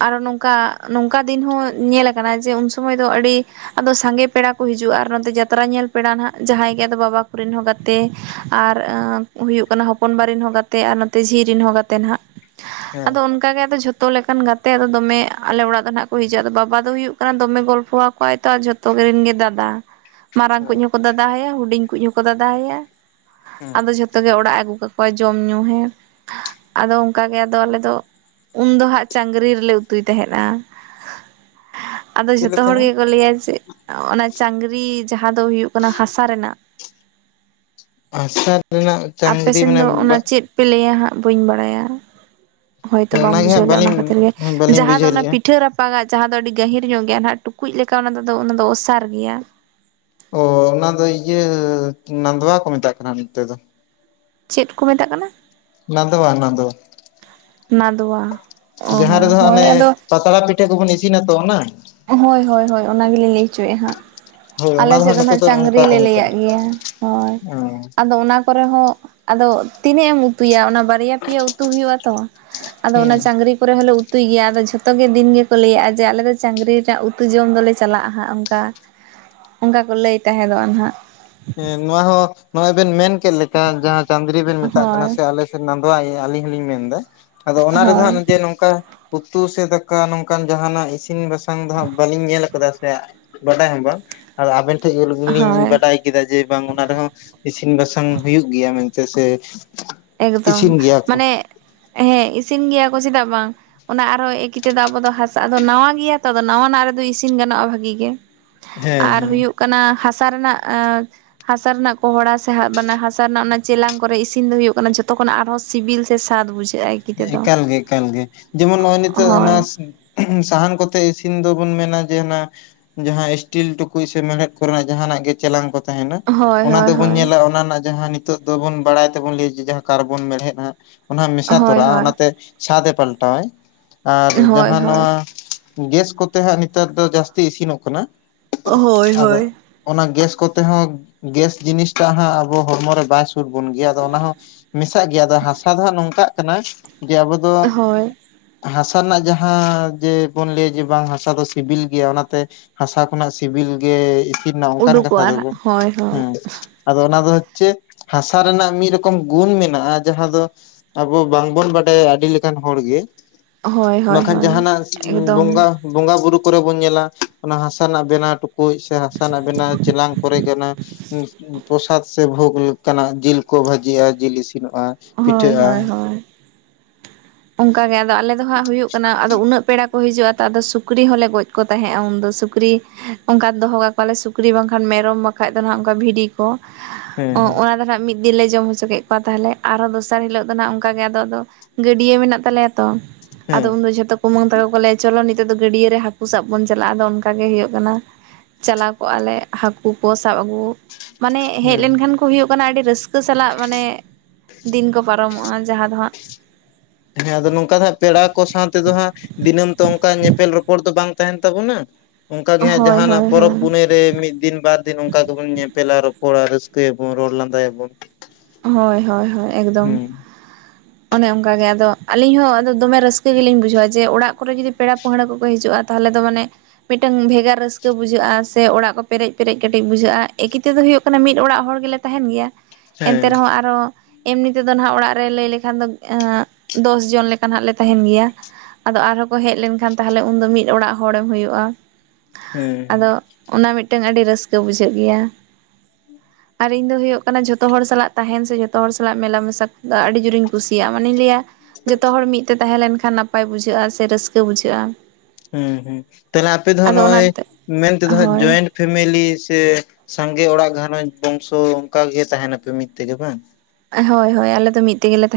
ᱟᱨᱚ ᱱᱚᱝᱠᱟ ᱱᱚᱝᱠᱟ ᱫᱤᱱ ᱦᱚᱸ ᱧᱮᱞᱟ ᱟᱠᱟᱱᱟ ᱡᱮ ᱩᱱᱥᱚᱢᱚᱭ ᱫᱚ ᱟᱹᱰᱤ ᱟᱫᱚ ᱥᱟᱸᱜᱮ ᱯᱮᱲᱟ ᱠᱚ ᱦᱤᱡᱩᱜᱼᱟ ᱟᱨ ᱱᱚᱛᱮ ᱡᱟᱛᱨᱟ ᱧᱮᱞ ᱯᱮᱲᱟ ᱱᱟᱜ ᱡᱟᱦᱟᱸᱭ ᱜᱮ ᱟᱫᱚ ᱵᱟᱵᱟ ᱠᱚᱨᱮᱱ ᱦᱚᱸ ᱜᱟᱛ -ᱛᱮ ᱟᱨ ᱦᱩᱭᱩᱜ ᱠᱟᱱᱟ ᱦᱚᱯᱚᱱ ᱵᱟᱨᱮᱱ ᱦᱚᱸ ᱜᱟᱛᱮ ᱟᱨ ᱱᱚᱛᱮ ᱡᱷᱤ ᱨᱮᱱ ᱦᱚᱸ ᱜᱟᱛᱮ ᱱᱟᱦᱟᱜ ᱾ ᱦᱮᱸ ᱚᱱᱠᱟ ᱜᱮ ᱟᱫᱚ ᱡᱷᱚᱛᱚ ᱞᱮᱠᱟᱱ ᱜᱟᱛᱮ ᱟᱫᱚ ᱫᱚᱢᱮ ᱟᱞᱮ ᱚᱲᱟᱜ ᱫᱚ ᱱᱟᱜ ᱠᱚ ᱦᱤᱡᱩᱜᱼᱟ, ᱟᱫᱚ ᱵᱟᱵᱟ ᱫᱚ ᱦᱩᱭᱩᱜ ᱠᱟᱱᱟ ᱫᱚᱢᱮ ᱜᱚᱞᱯᱚᱣᱟ ᱠᱚᱣᱟᱭ ᱛᱚ ᱟᱨ ᱡᱷᱚᱛᱚ ᱠᱚᱨᱮᱤᱱ ᱜᱮ ᱫᱟᱫᱟ ᱾ ᱢᱟᱨᱟᱝ ᱠᱩᱡ ᱦᱚᱸᱠᱚ ᱫᱟᱫᱟ ᱟᱭᱟ ᱦᱩᱰᱤᱧ ᱠᱩ ᱦᱚᱸᱠᱚ ᱫᱟᱫᱟ ᱟᱭᱟ ᱦᱮᱸ ᱟᱫᱚ ᱡᱷᱚᱛᱚ ᱜᱮ ᱚᱲᱟᱜ ᱟᱹᱜᱩ ᱠᱟ ᱠᱚᱣᱟ ᱡᱚᱢ ᱧᱩ ᱦᱮᱸ, ᱟᱫᱚ ᱚᱱᱠᱟ ᱜᱮ ᱟᱫᱚ ᱟᱞᱮ ᱫᱚ ᱾ ᱩᱱ ᱫᱚ ᱦᱟᱸᱜ ᱪᱟᱸᱜᱨᱤ ᱨᱮᱞᱮ ᱩᱛᱩᱭ ᱛᱟᱦᱮᱸᱱᱟᱜ ᱟᱫᱚ ᱪᱮᱫ ᱡᱷᱚᱛᱚ ᱞᱮᱠᱟ ᱦᱚᱲ ᱦᱟᱸᱜ ᱜᱮ, ᱠᱚ ᱞᱟᱹᱭᱟ ᱡᱮ ᱚᱱᱟ ᱪᱟᱝᱜᱨᱤ ᱡᱟᱦᱟᱸ ᱫᱚ ᱦᱩᱭᱩᱜ ᱠᱟᱱᱟ ᱦᱟᱥᱟ ᱨᱮᱱᱟᱜ ᱾ ᱦᱟᱥᱟ ᱨᱮᱱᱟᱜ ᱟᱯᱮ ᱪᱟᱝᱜᱨᱤ ᱥᱮᱱ ᱢᱟᱱᱮ ᱫᱚ ᱚᱱᱟ ᱪᱮᱫ ᱯᱮ ᱞᱟᱹᱭᱟ ᱦᱟᱸᱜ ᱵᱟᱹᱧ ᱵᱟᱲᱟᱭᱟ ᱾ ᱦᱳᱭᱛᱳ ᱵᱟᱢ ᱚᱱᱟᱜᱮ ᱵᱩᱡᱷᱟᱹᱣ ᱦᱟᱸᱜ ᱞᱮ ᱚᱱᱟ ᱵᱟᱹᱞᱤᱧ ᱠᱷᱟᱹᱛᱤᱨ ᱜᱮ ᱵᱟᱹᱞᱤᱧ ᱡᱟᱦᱟᱸ ᱫᱚ ᱵᱩᱡᱷᱟᱹᱣ ᱚᱱᱟ ᱞᱮᱜᱼᱟ ᱯᱤᱴᱷᱟᱹ ᱨᱟᱯ ᱨᱟᱯᱟᱜᱟ ᱡᱟᱦᱟᱸ ᱫᱚ ᱟᱹᱰᱤ ᱜᱟᱹᱦᱤᱨ ᱧᱚᱜ ᱜᱮᱭᱟ ᱱᱟᱦᱟᱜ ᱴᱩᱠᱩᱡ ᱞᱮᱠᱟ ᱚᱱᱟ ᱫᱚ ᱟᱫᱚ ᱚᱱᱟ ᱫᱚ ᱚᱥᱟᱨ ᱜᱮᱭᱟ ᱾ ᱚ ᱚᱱᱟ ᱫᱚ ᱤᱭᱟᱹ ᱱᱟᱫᱚᱣᱟ ᱠᱚ ᱢᱮᱛᱟᱜ ᱠᱟᱱᱟ ᱱᱚᱛᱮ ᱫᱚ ᱾ ᱪᱮᱫ ᱠᱚ ᱢᱮᱛᱟᱜ ᱠᱟᱱᱟ? ᱱᱟᱫᱚᱣᱟ ᱱᱟᱫᱚᱣᱟ ᱾ ᱱᱟᱫᱚᱣᱟ ᱾ ᱡᱟᱦᱟᱸ ᱨᱮᱫᱚ ᱦᱟᱸᱜ ᱚᱱᱮ ᱯᱟᱛᱲᱟ ᱯᱤᱴᱷᱟᱹ ᱠᱚᱵᱚᱱ ᱤᱥᱤᱱᱟ ᱛᱚ ᱚᱱᱟ? ᱦᱳᱭ ᱦᱳᱭ ᱦᱳᱭ ᱚᱱᱟ ᱜᱮ ᱞᱤᱧ ᱞᱟᱹᱭ ᱦᱚᱪᱚᱭᱮᱫᱼᱟ ᱦᱟᱸᱜ ᱾ ᱦᱳᱭ ᱚᱱᱟ ᱟᱞᱮᱥᱮᱫ ᱦᱟᱸᱜ ᱫᱚ ᱱᱚᱛᱮ ᱱᱟᱜ ᱪᱟᱸᱜᱨᱤ ᱚᱱᱠᱟ ᱠᱚ ᱞᱮ ᱞᱟᱹᱭᱟᱜ ᱢᱮᱛᱟᱜᱼᱟ ᱜᱮᱭᱟ ᱦᱳᱭ ᱚ ᱟᱫᱚ ᱚᱱᱟ ᱠᱚᱨᱮ ᱦᱚᱸ ᱟᱫᱚ ᱛᱤᱱᱟᱹᱜ ᱮᱢ ᱩᱛᱩᱭᱟ ᱚᱱᱟ ᱵᱟᱨᱭᱟ ᱯᱮᱭᱟ ᱩᱛᱩ ᱦᱩᱸᱭᱩᱜᱼᱟ ᱛᱚ ᱟᱫᱚ ᱚᱱᱟ ᱦᱮᱸ ᱪᱟᱹᱝᱨᱤ ᱠᱚᱨᱮ ᱦᱚᱸᱞᱮ ᱩᱛᱩᱭ ᱜᱮᱭᱟ ᱟᱫᱚ ᱡᱷᱚᱛᱚ ᱜᱮ ᱫᱤᱱ ᱜᱮ ᱠᱚ ᱞᱟᱹᱭᱟᱼᱟ ᱡᱮ ᱟᱞᱮ ᱫᱚ ᱪᱟᱹᱝᱨᱤ ᱨᱮᱱᱟᱜ ᱩᱛᱩ ᱡᱚᱢ ᱫᱚᱞᱮ ᱪᱟᱞᱟᱜᱼᱟ ᱦᱟᱸᱜ ᱚᱱᱠᱟ ᱾ ᱚᱱᱠᱟ ᱠᱚ ᱞᱟᱹᱭ ᱛᱟᱦᱮᱸᱫᱚᱜᱼᱟ ᱱᱟᱦᱟᱜ ᱾ ᱦᱮᱸ ᱱᱚᱣᱟ ᱦᱚᱸ ᱱᱚᱜᱼᱚᱭ ᱵᱮᱱ ᱢᱮᱱ ᱠᱮᱫ ᱞᱮᱠᱟ ᱡᱟᱦᱟᱸ ᱪᱟᱸᱫᱨᱤ ᱵᱤᱱ ᱢᱮᱛᱟᱜ ᱠᱟᱱᱟ ᱦᱳᱭ ᱥᱮ ᱟᱞᱮ ᱥᱮ ᱱᱟᱸᱫᱣᱟ ᱜᱮ ᱟᱹᱞᱤᱧ ᱦᱚᱞᱤᱧ ᱢᱮᱱᱫᱟ ᱟᱫᱚ ᱚᱱᱟ ᱨᱮᱫᱚ ᱦᱟᱸᱜ ᱦᱳᱭ ᱡᱮ ᱱᱚᱝᱠᱟ ᱩᱛᱩ ᱥᱮ ᱫᱟᱠᱟ ᱱᱚᱝᱠᱟᱱ ᱡᱟᱦᱟᱱᱟᱜ ᱤᱥᱤᱱ ᱵᱟᱥᱟᱝ ᱫᱚ ᱦᱟᱸᱜ ᱵᱟᱹᱞᱤᱧ ᱧᱮᱞ ᱟᱠᱟᱫᱟ ᱥᱮ᱾ ᱵᱟᱰᱟᱭ ᱦᱚᱸ ᱵᱟᱝ ᱟᱫᱚ ᱟᱵᱮᱱ ᱴᱷᱮᱱ ᱤᱭᱟᱹ ᱞᱤᱜᱤ ᱞᱤᱧ ᱦᱳᱭ ᱵᱟᱰᱟᱭ ᱠᱮᱫᱟ ᱡᱮ ᱵᱟᱝ ᱚᱱᱟ ᱨᱮᱦᱚᱸ ᱤᱥᱤᱱ ᱵᱟᱥᱟᱝ ᱦᱩᱭᱩᱜ ᱜᱮᱭᱟ ᱢᱮᱱᱛᱮ ᱥᱮ ᱮᱠᱫᱚᱢ ᱤᱥᱤᱱ ᱜᱮᱭᱟ ᱠᱚ ᱢᱟᱱᱮ ᱦᱮᱸ ᱤᱥᱤᱱ ᱜᱮᱭᱟ ᱠᱚ ᱪᱮᱫᱟᱜ ᱵᱟᱝ᱾ ᱚᱱᱟ ᱟᱨᱚ ᱮᱠᱤ ᱛᱮᱫᱚ ᱟᱵᱚ ᱫᱚ ᱦᱟᱥᱟ ᱟᱫᱚ ᱱᱟᱣᱟ ᱜᱮᱭᱟ ᱛᱚ ᱟᱫᱚ ᱱᱟᱣᱟᱱᱟᱜ ᱨᱮᱫᱚ ᱤᱥᱤᱱ ᱜᱟᱱᱚᱜᱼᱟ ᱵᱷᱟᱹᱜᱤ ᱜᱮ᱾ ᱦᱮᱸ ᱟᱨ ᱦᱮᱸ ᱦᱩᱭᱩᱜ ᱠᱟᱱᱟ ᱦᱟᱥᱟ ᱨᱮᱱᱟᱜ ᱦᱟᱥᱟ ᱨᱮᱱᱟᱜ ᱠᱚᱦᱚᱲᱟ ᱥᱮ ᱦᱟᱥᱟ ᱨᱮᱱᱟᱜ ᱚᱱᱟ ᱪᱮᱞᱟᱝ ᱠᱚᱨᱮ ᱤᱥᱤᱱ ᱫᱚ ᱦᱩᱭᱩᱜ [unintelligible] ᱡᱚᱛᱚ ᱠᱷᱚᱱᱟᱜ ᱟᱨᱦᱚᱸ ᱥᱤᱵᱤᱞ ᱥᱮ ᱥᱟᱫ ᱵᱩᱡᱷᱟᱹᱜᱼᱟ᱾ ᱛᱮᱫᱚ ᱮᱠᱟᱞ ᱜᱮ ᱮᱠᱟᱞ ᱜᱮ ᱡᱮᱢᱚᱱ ᱱᱚᱜᱼᱚᱭ ᱱᱤᱛᱚᱜ ᱚᱱᱟ ᱦᱳᱭ ᱥᱟᱦᱟᱱ ᱠᱚᱛᱮ ᱤᱥᱤᱱ ᱫᱚᱵᱚᱱ ᱢᱮᱱᱟ ᱡᱮ ᱚᱱᱟ ᱡᱟᱦᱟᱸ ᱥᱴᱤᱞ ᱴᱩᱠᱩᱡ ᱥᱮ ᱢᱮᱲᱦᱮᱫ ᱠᱚᱨᱮᱱᱟᱜ ᱡᱟᱦᱱᱟᱜ ᱜᱮ ᱪᱮᱞᱟᱝ ᱠᱚ ᱛᱟᱦᱮᱱᱟ ᱦᱳᱭ ᱚᱱᱟ ᱦᱳᱭ ᱫᱚᱵᱚᱱ ᱦᱳᱭ ᱧᱮᱞᱟ ᱚᱱᱟ ᱨᱮᱱᱟᱜ ᱡᱟᱦᱟᱸ ᱱᱤ ᱱᱤᱛᱚᱜ ᱫᱚᱵᱚᱱ ᱵᱟᱲᱟᱭ ᱛᱮ ᱵᱚᱱ ᱞᱟᱹᱭᱟ ᱡᱮ ᱡᱟᱦᱟᱸ ᱠᱟᱨᱵᱚᱱ ᱢᱮᱲᱦᱮᱫ ᱦᱟᱸᱜ ᱚᱱᱟ ᱦᱚᱸ ᱢᱮᱥᱟ ᱦᱳᱭ ᱛᱚᱨᱟᱜᱼᱟ ᱦᱳᱭ ᱚᱱᱟᱛᱮ ᱥᱟᱫ ᱮ ᱯᱟᱞᱴᱟᱣᱟᱭ ᱟᱨ ᱦᱳᱭ ᱡᱟᱦᱟᱸ ᱦᱳᱭ ᱱᱚᱣᱟ ᱜᱮᱥ ᱠᱚᱛᱮ ᱦᱟᱸᱜ ᱱᱮᱛᱟᱨ ᱫᱚ ᱡᱟᱹᱥᱛᱤ ᱤᱥᱤᱱᱚᱜ ᱠᱟᱱᱟ, ᱦᱳᱭ ᱟᱫᱚ ᱦᱳᱭ᱾ ᱚᱱᱟ ᱜᱮᱥ ᱠᱚᱛᱮ ᱦᱚᱸ ᱜᱮᱥ ᱡᱤᱱᱤᱥᱴᱟᱜ ᱦᱟᱸᱜ ᱟᱵᱚ ᱦᱚᱲᱢᱚ ᱨᱮ ᱵᱟᱭ ᱥᱩᱴ ᱵᱚᱱ ᱜᱮᱭᱟ ᱟᱫᱚ ᱚᱱᱟ ᱦᱚᱸ ᱢᱮᱥᱟᱜ ᱜᱮᱭᱟ ᱟᱫᱚ ᱦᱟᱥᱟ ᱫᱚ ᱦᱟᱸᱜ ᱱᱚᱝᱠᱟᱜ ᱠᱟᱱᱟ ᱡᱮ ᱟᱵᱚ ᱫᱚ ᱦᱳᱭ ᱦᱟᱥᱟ ᱨᱮᱱᱟᱜ ᱡᱟᱦᱟᱸ ᱡᱮ ᱵᱚᱱ ᱞᱟᱹᱭᱟ ᱡᱮ ᱵᱟᱝ ᱦᱟᱥᱟ ᱫᱚ ᱥᱤᱵᱤᱞ ᱜᱮᱭᱟ ᱚᱱᱟᱛᱮ ᱦᱟᱥᱟ ᱠᱷᱚᱱᱟᱜ ᱥᱤᱵᱤᱞ ᱜᱮ ᱤᱥᱤᱱ ᱱᱟ ᱚᱱᱠᱟᱱ ᱠᱟᱛᱷᱟ ᱫᱚ ᱩᱰᱩᱠᱚᱜᱼᱟ ᱵᱟᱝ ᱦᱳᱭ ᱦᱳᱭ ᱟᱫᱚ ᱚᱱᱟ ᱫᱚ ᱦᱚᱪᱪᱷᱮ ᱦᱟᱥᱟ ᱨᱮᱱᱟᱜ ᱢᱤᱫ ᱨᱚᱠᱚᱢ ᱜᱩᱱ ᱢᱮᱱᱟᱜᱼᱟ ᱡᱟᱦᱟᱸ ᱫᱚ ᱟᱵᱚ ᱵᱟᱝᱵᱚᱱ ᱵᱟᱰᱟᱭᱟ ᱟᱹᱰᱤ ᱞᱮᱠᱟᱱ ᱦᱚᱲ ᱜᱮ ᱦᱳᱭ ᱦᱳᱭ ᱵᱟᱠᱷᱟᱱ ᱦᱳᱭ ᱡᱟᱦᱟᱱᱟᱜ ᱮᱠᱫᱚᱢ ᱵᱚᱸᱜᱟ ᱵᱚᱸᱜᱟ ᱵᱩᱨᱩ ᱠᱚᱨᱮᱵᱚᱱ ᱧᱮᱞᱟ ᱚᱱᱟ ᱦᱟᱥᱟ ᱨᱮᱱᱟᱜ ᱵᱮᱱᱟᱣ ᱠᱩᱡ ᱥᱮ ᱦᱟᱥᱟ ᱨᱮᱱᱟᱜ ᱵᱮᱱᱟᱣ ᱪᱮᱞᱟᱝ ᱠᱚᱨᱮ ᱜᱮ ᱚᱱᱟ ᱯᱨᱚᱥᱟᱫ ᱥᱮ ᱵᱷᱳᱜ ᱞᱮᱠᱟᱱᱟᱜ ᱡᱤᱞ ᱠᱚ ᱵᱷᱟᱹᱡᱤᱜᱼᱟ ᱡᱤᱞ ᱤᱥᱤᱱᱚᱜᱼᱟ ᱦᱳᱭ ᱯᱤᱴᱷᱟᱹᱜᱼᱟ᱾ ᱦᱳᱭ ᱦᱳᱭ ᱚᱱᱠᱟ ᱜᱮ ᱟᱫᱚ ᱟᱞᱮ ᱫᱚ ᱦᱟᱸᱜ ᱦᱩᱭᱩᱜ ᱠᱟᱱᱟ ᱟᱫᱚ ᱩᱱᱟᱹᱜ ᱯᱮᱲᱟ ᱠᱚ ᱦᱤᱡᱩᱜᱼᱟ ᱛᱚ ᱟᱫᱚ ᱥᱩᱠᱨᱤ ᱦᱚᱸᱞᱮ ᱜᱚᱡ ᱠᱚ ᱛᱟᱦᱮᱸᱜᱼᱟ ᱩᱱᱫᱚ ᱥᱩᱠᱨᱤ ᱚᱱᱠᱟ ᱫᱚᱦᱚ ᱠᱟᱠᱚᱣᱟᱞᱮ ᱥᱩᱠᱨᱤ ᱵᱟᱝᱠᱷᱟᱱ ᱢᱮᱨᱚᱢ ᱵᱟᱠᱷᱟᱡ ᱫᱚ ᱦᱟᱸᱜ ᱚᱱᱠᱟ ᱵᱷᱤᱰᱤ ᱠᱚ, ᱦᱮᱸ ᱠᱚ ᱦᱮᱸ ᱚᱱᱟ ᱫᱚ ᱱᱟᱦᱟᱜ ᱢᱤᱫ ᱡᱮᱞᱮ ᱡᱚᱢ ᱦᱚᱪᱚ ᱠᱮᱫ ᱠᱚᱣᱟ ᱛᱟᱦᱞᱮ ᱟᱨᱦᱚᱸ ᱫᱚᱥᱟᱨ ᱦᱤᱞᱳᱜ ᱫᱚ ᱱᱟᱦᱟᱜ ᱚᱱᱠᱟ ᱜᱮ ᱟᱫᱚ ᱤᱭᱟᱹ ᱢᱮᱱᱟᱜ ᱛᱟᱞᱮᱭᱟ ᱛᱚ ᱦᱮᱸ ᱟᱫᱚ ᱩᱱᱫᱚ ᱡᱷᱚᱛᱚ ᱠᱩᱢᱟᱹᱝ ᱛᱟᱠᱚ ᱠᱚ ᱞᱟᱹᱭᱟ ᱪᱚᱞᱚ ᱱᱤᱛᱚᱜ ᱫᱚ ᱜᱟᱹᱰᱭᱟᱹ ᱨᱮ ᱦᱟᱹᱠᱩ ᱥᱟᱵ ᱵᱚᱱ ᱪᱟᱞᱟᱜᱼᱟ ᱟᱫᱚ ᱚᱱᱠᱟ ᱜᱮ ᱦᱩᱭᱩᱜ ᱠᱟᱱᱟ᱾ ᱪᱟᱞᱟᱣ ᱠᱚᱜᱼᱟ ᱞᱮ ᱦᱟᱹᱠᱩ ᱠᱚ ᱥᱟᱵ ᱟᱹᱜᱩ ᱢᱟᱱᱮ ᱦᱮᱡ ᱦᱮᱸ ᱞᱮᱱᱠᱷᱟᱱ ᱠᱚ ᱦᱩᱭᱩᱜ ᱠᱟᱱᱟ ᱟᱹᱰᱤ ᱨᱟᱹᱥᱠᱟᱹ ᱥᱟᱞᱟᱜ ᱢᱟᱱᱮ ᱫᱤᱱ ᱠᱚ ᱯᱟᱨᱚᱢᱚᱜᱼᱟ ᱡᱟᱦᱟᱸ ᱫᱚ ᱦᱟᱸᱜ ᱦᱮᱸ ᱟᱫᱚ ᱱᱚᱝᱠᱟ ᱫᱚ ᱦᱟᱸᱜ ᱯᱮᱲᱟ ᱠᱚ ᱥᱟᱶ ᱛᱮᱫᱚ ᱦᱟᱸᱜ ᱫᱤᱱᱟᱹᱢ ᱛᱚ ᱚᱱᱠᱟ ᱧᱮᱯᱮᱞ ᱨᱚᱯᱚᱲ ᱫᱚ ᱵᱟᱝ ᱛᱟᱦᱮᱱ ᱛᱟᱵᱚᱱᱟ, ᱚᱱᱠᱟᱜᱮ ᱦᱳᱭ ᱦᱟᱸᱜ ᱦᱳᱭ ᱡᱟᱦᱟᱸᱱᱟᱜ ᱯᱚᱨᱚᱵᱽ ᱦᱳᱭ ᱯᱩᱱᱟᱹᱭ ᱨᱮ ᱢᱤᱫ ᱫᱤᱱ ᱵᱟᱫᱽ ᱫᱤᱱ ᱱᱚᱝᱠᱟ ᱜᱮᱵᱚᱱ ᱧᱮᱯᱮᱞᱟ ᱨᱚᱯᱚᱲᱟ ᱨᱟᱹᱥᱠᱟᱹᱭ ᱟᱵᱚᱱ ᱨᱚᱲ ᱞᱟᱸᱫᱟᱭ ᱟᱵᱚᱱ᱾ ᱦᱳᱭ ᱦᱳᱭ ᱦᱳᱭ ᱮᱠᱫᱚᱢ ᱾ ᱚᱱᱮ ᱚᱱᱠᱟ ᱜᱮ ᱟᱫᱚ ᱟᱞᱤᱧ ᱦᱚᱸ ᱟᱫᱚ ᱫᱚᱢ ᱨᱟᱹᱥᱠᱟᱹ ᱜᱮᱞᱤᱧ ᱵᱩᱡᱷᱟᱹᱣᱟ ᱡᱮ ᱚᱲᱟᱜ ᱠᱚᱨᱮ ᱡᱩᱫᱤ ᱯᱮᱲᱟ ᱯᱟᱹᱲᱦᱟᱹ ᱠᱚᱠᱚ ᱦᱤᱡᱩᱜᱼᱟ᱾ ᱛᱟᱦᱚᱞᱮ ᱫᱚ ᱢᱟᱱᱮ ᱢᱤᱫᱴᱟᱹᱝ ᱵᱷᱮᱜᱟᱨ ᱨᱟᱹᱥᱠᱟᱹ ᱵᱩᱡᱷᱟᱹᱜᱼᱟ ᱥᱮ ᱚᱲᱟᱜ ᱠᱚ ᱯᱮᱨᱮᱡ ᱯᱮᱨᱮᱡ ᱠᱟᱹᱴᱤᱡ ᱵᱩᱡᱷᱟᱹᱜᱼᱟ ᱮᱠᱤ ᱛᱮᱫᱚ ᱦᱩᱭᱩᱜ ᱠᱟᱱᱟ ᱢᱤᱫ ᱚᱲᱟᱜ ᱦᱚᱲ ᱜᱮᱞᱮ ᱛᱟᱦᱮᱱ ᱜᱮᱭᱟ ᱮᱱᱛᱮ ᱦᱮᱸ ᱨᱮᱦᱚᱸ ᱟᱨᱚ ᱮᱢᱱᱤ ᱛᱮᱫᱚ ᱱᱟᱜ ᱚᱲᱟᱜ ᱨᱮ ᱞᱟᱹᱭ ᱞᱮᱠᱷᱟᱱ ᱫᱚ ᱫᱚᱥ ᱡᱚᱱ ᱞᱮᱠᱟ ᱱᱟᱜ ᱞᱮ ᱛᱟᱦᱮᱱ ᱜᱮᱭᱟ᱾ ᱟᱫᱚ ᱟᱨᱦᱚᱸ ᱠᱚ ᱦᱮᱡ ᱞᱮᱱᱠᱷᱟᱱ ᱛᱟᱦᱞᱮ ᱩᱱᱫᱚ ᱢᱤᱫ ᱚᱲᱟᱜ ᱦᱚᱲᱮᱢ ᱦᱳᱭᱳᱜᱼᱟ᱾ ᱦᱮᱸ ᱾ ᱚᱱᱟ ᱢᱤᱫᱴᱟᱝ ᱟᱹᱰᱤ ᱨᱟᱹᱥᱠᱟᱹ ᱵᱩᱡᱷᱟᱹᱜ ᱜᱮᱭᱟ, ᱟᱨ ᱤᱧ ᱫᱚ ᱦᱳᱭᱳᱜ ᱠᱟᱱᱟ ᱡᱷᱚ ᱛᱚ ᱦᱚᱲ ᱥᱟᱞᱟᱜ ᱛᱟᱦᱮᱱ ᱥᱮ ᱡᱚᱛᱚ ᱦᱚᱲ ᱥᱟᱞᱟᱜ ᱢᱮᱞᱟ ᱢᱮᱥᱟ ᱟᱹᱰᱤ ᱡᱳᱨᱤᱧ ᱠᱩᱥᱤᱭᱟᱜᱼᱟ ᱢᱟᱱᱮᱧ ᱞᱟᱹᱭᱟ ᱡᱚᱛᱚ ᱦᱚᱲ ᱢᱤᱫ ᱛᱮ ᱛᱟᱦᱮᱸ ᱞᱮᱱᱠᱷᱟᱱ ᱱᱟᱯᱟᱭ ᱵᱩᱡᱷᱟᱹᱜᱼᱟ, ᱥᱮ ᱨᱟᱹᱥᱠᱟᱹ ᱵᱩᱡᱷᱟᱹᱜᱼᱟ ᱾ ᱦᱩᱸ ᱦᱩᱸ, ᱛᱟᱦᱚᱞᱮ ᱟᱯᱮ ᱫᱚ ᱦᱟᱜ ᱱᱚᱜᱼᱚᱭ ᱚᱱᱟᱛᱮ ᱢᱮᱱᱛᱮᱫᱚ ᱦᱟᱸᱜ ᱦᱳᱭ ᱡᱚᱭᱮᱱᱴ ᱯᱷᱮᱢᱮᱞᱤ ᱥᱮ ᱥᱟᱸᱜᱮ ᱚᱲᱟᱜ ᱜᱷᱟᱨᱚᱸᱧᱡᱽ ᱵᱚᱝᱥᱚ ᱚᱝᱠᱟ ᱜᱮ ᱛᱟᱦᱮᱱᱟᱯᱮ ᱢᱤᱫ ᱛᱮᱜᱮ ᱵᱟᱝ? ᱦᱳᱭ, ᱦᱳᱭ ᱟᱞᱮ ᱢᱤᱫ ᱛᱮᱜᱮᱞᱮ ᱛᱟᱦᱮᱸᱱ